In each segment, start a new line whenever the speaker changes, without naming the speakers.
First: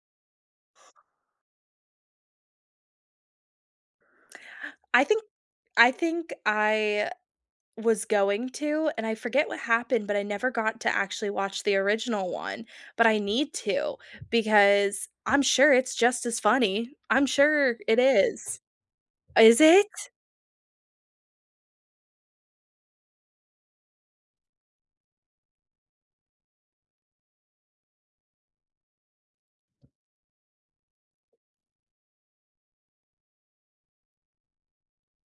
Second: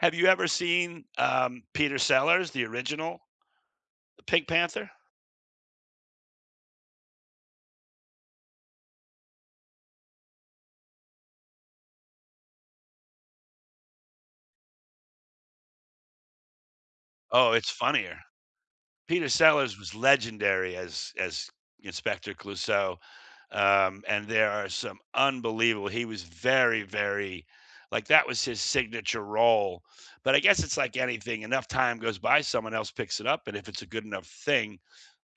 Have you ever seen, um, Peter Sellers, the original, The Pink Panther?
I think I think I was going to and I forget what happened but I never got to actually watch the original one, but I need to because I'm sure it's just as funny. I'm
Oh, it's
sure it
funnier.
is.
Peter
Is
Sellers
it?
was legendary as as Inspector Clouseau, um, and there are some unbelievable he was very, very like, that was his signature role, but I guess it's like anything, enough time goes by, someone else picks it up, and if it's a good enough thing,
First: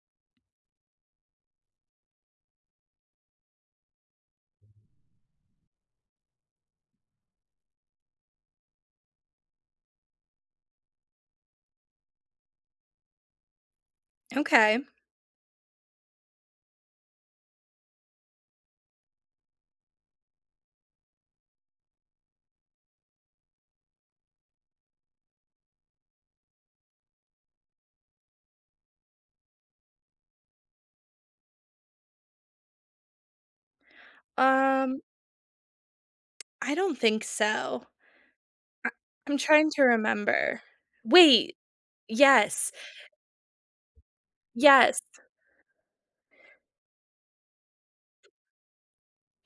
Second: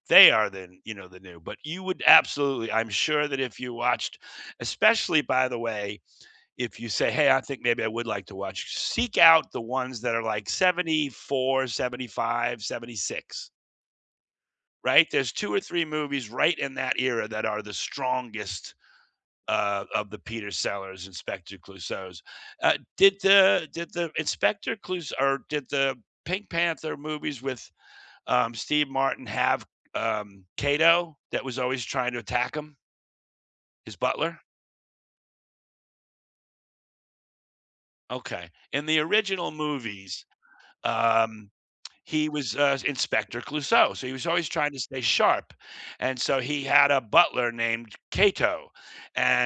they are then, you know, the new, but you would absolutely I'm sure that if you watched especially, by the way, if you say, "Hey, I think maybe I would like to watch," s seek out the ones that are, like, '74, '75, '76."
Okay.
Right, there's 2 or 3 movies right in that era that are the strongest, uh, of the Peter Sellers, Inspector Clouseaus. Uh, did the did the Inspector Clous or did the Pink Panther movies with, um, Steve Martin have, um, Cato that was always trying to attack him? His butler?
Um I don't think so. A
Okay. In the
I'm
original
trying to
movies,
remember.
um,
Wait.
he was,
Yes.
uh, Inspector Clouseau, so he was always trying to stay
Yes.
sharp, and so he had a butler named Cato,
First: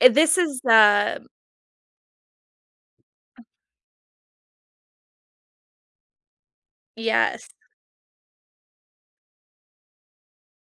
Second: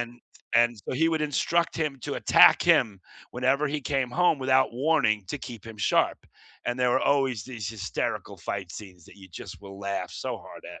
Eh, this is,
and so he would
um
instruct him to attack him whenever he came home without warning to keep him sharp, and there were always
Yes.
these hysterical fight scenes that you just will laugh so hard at.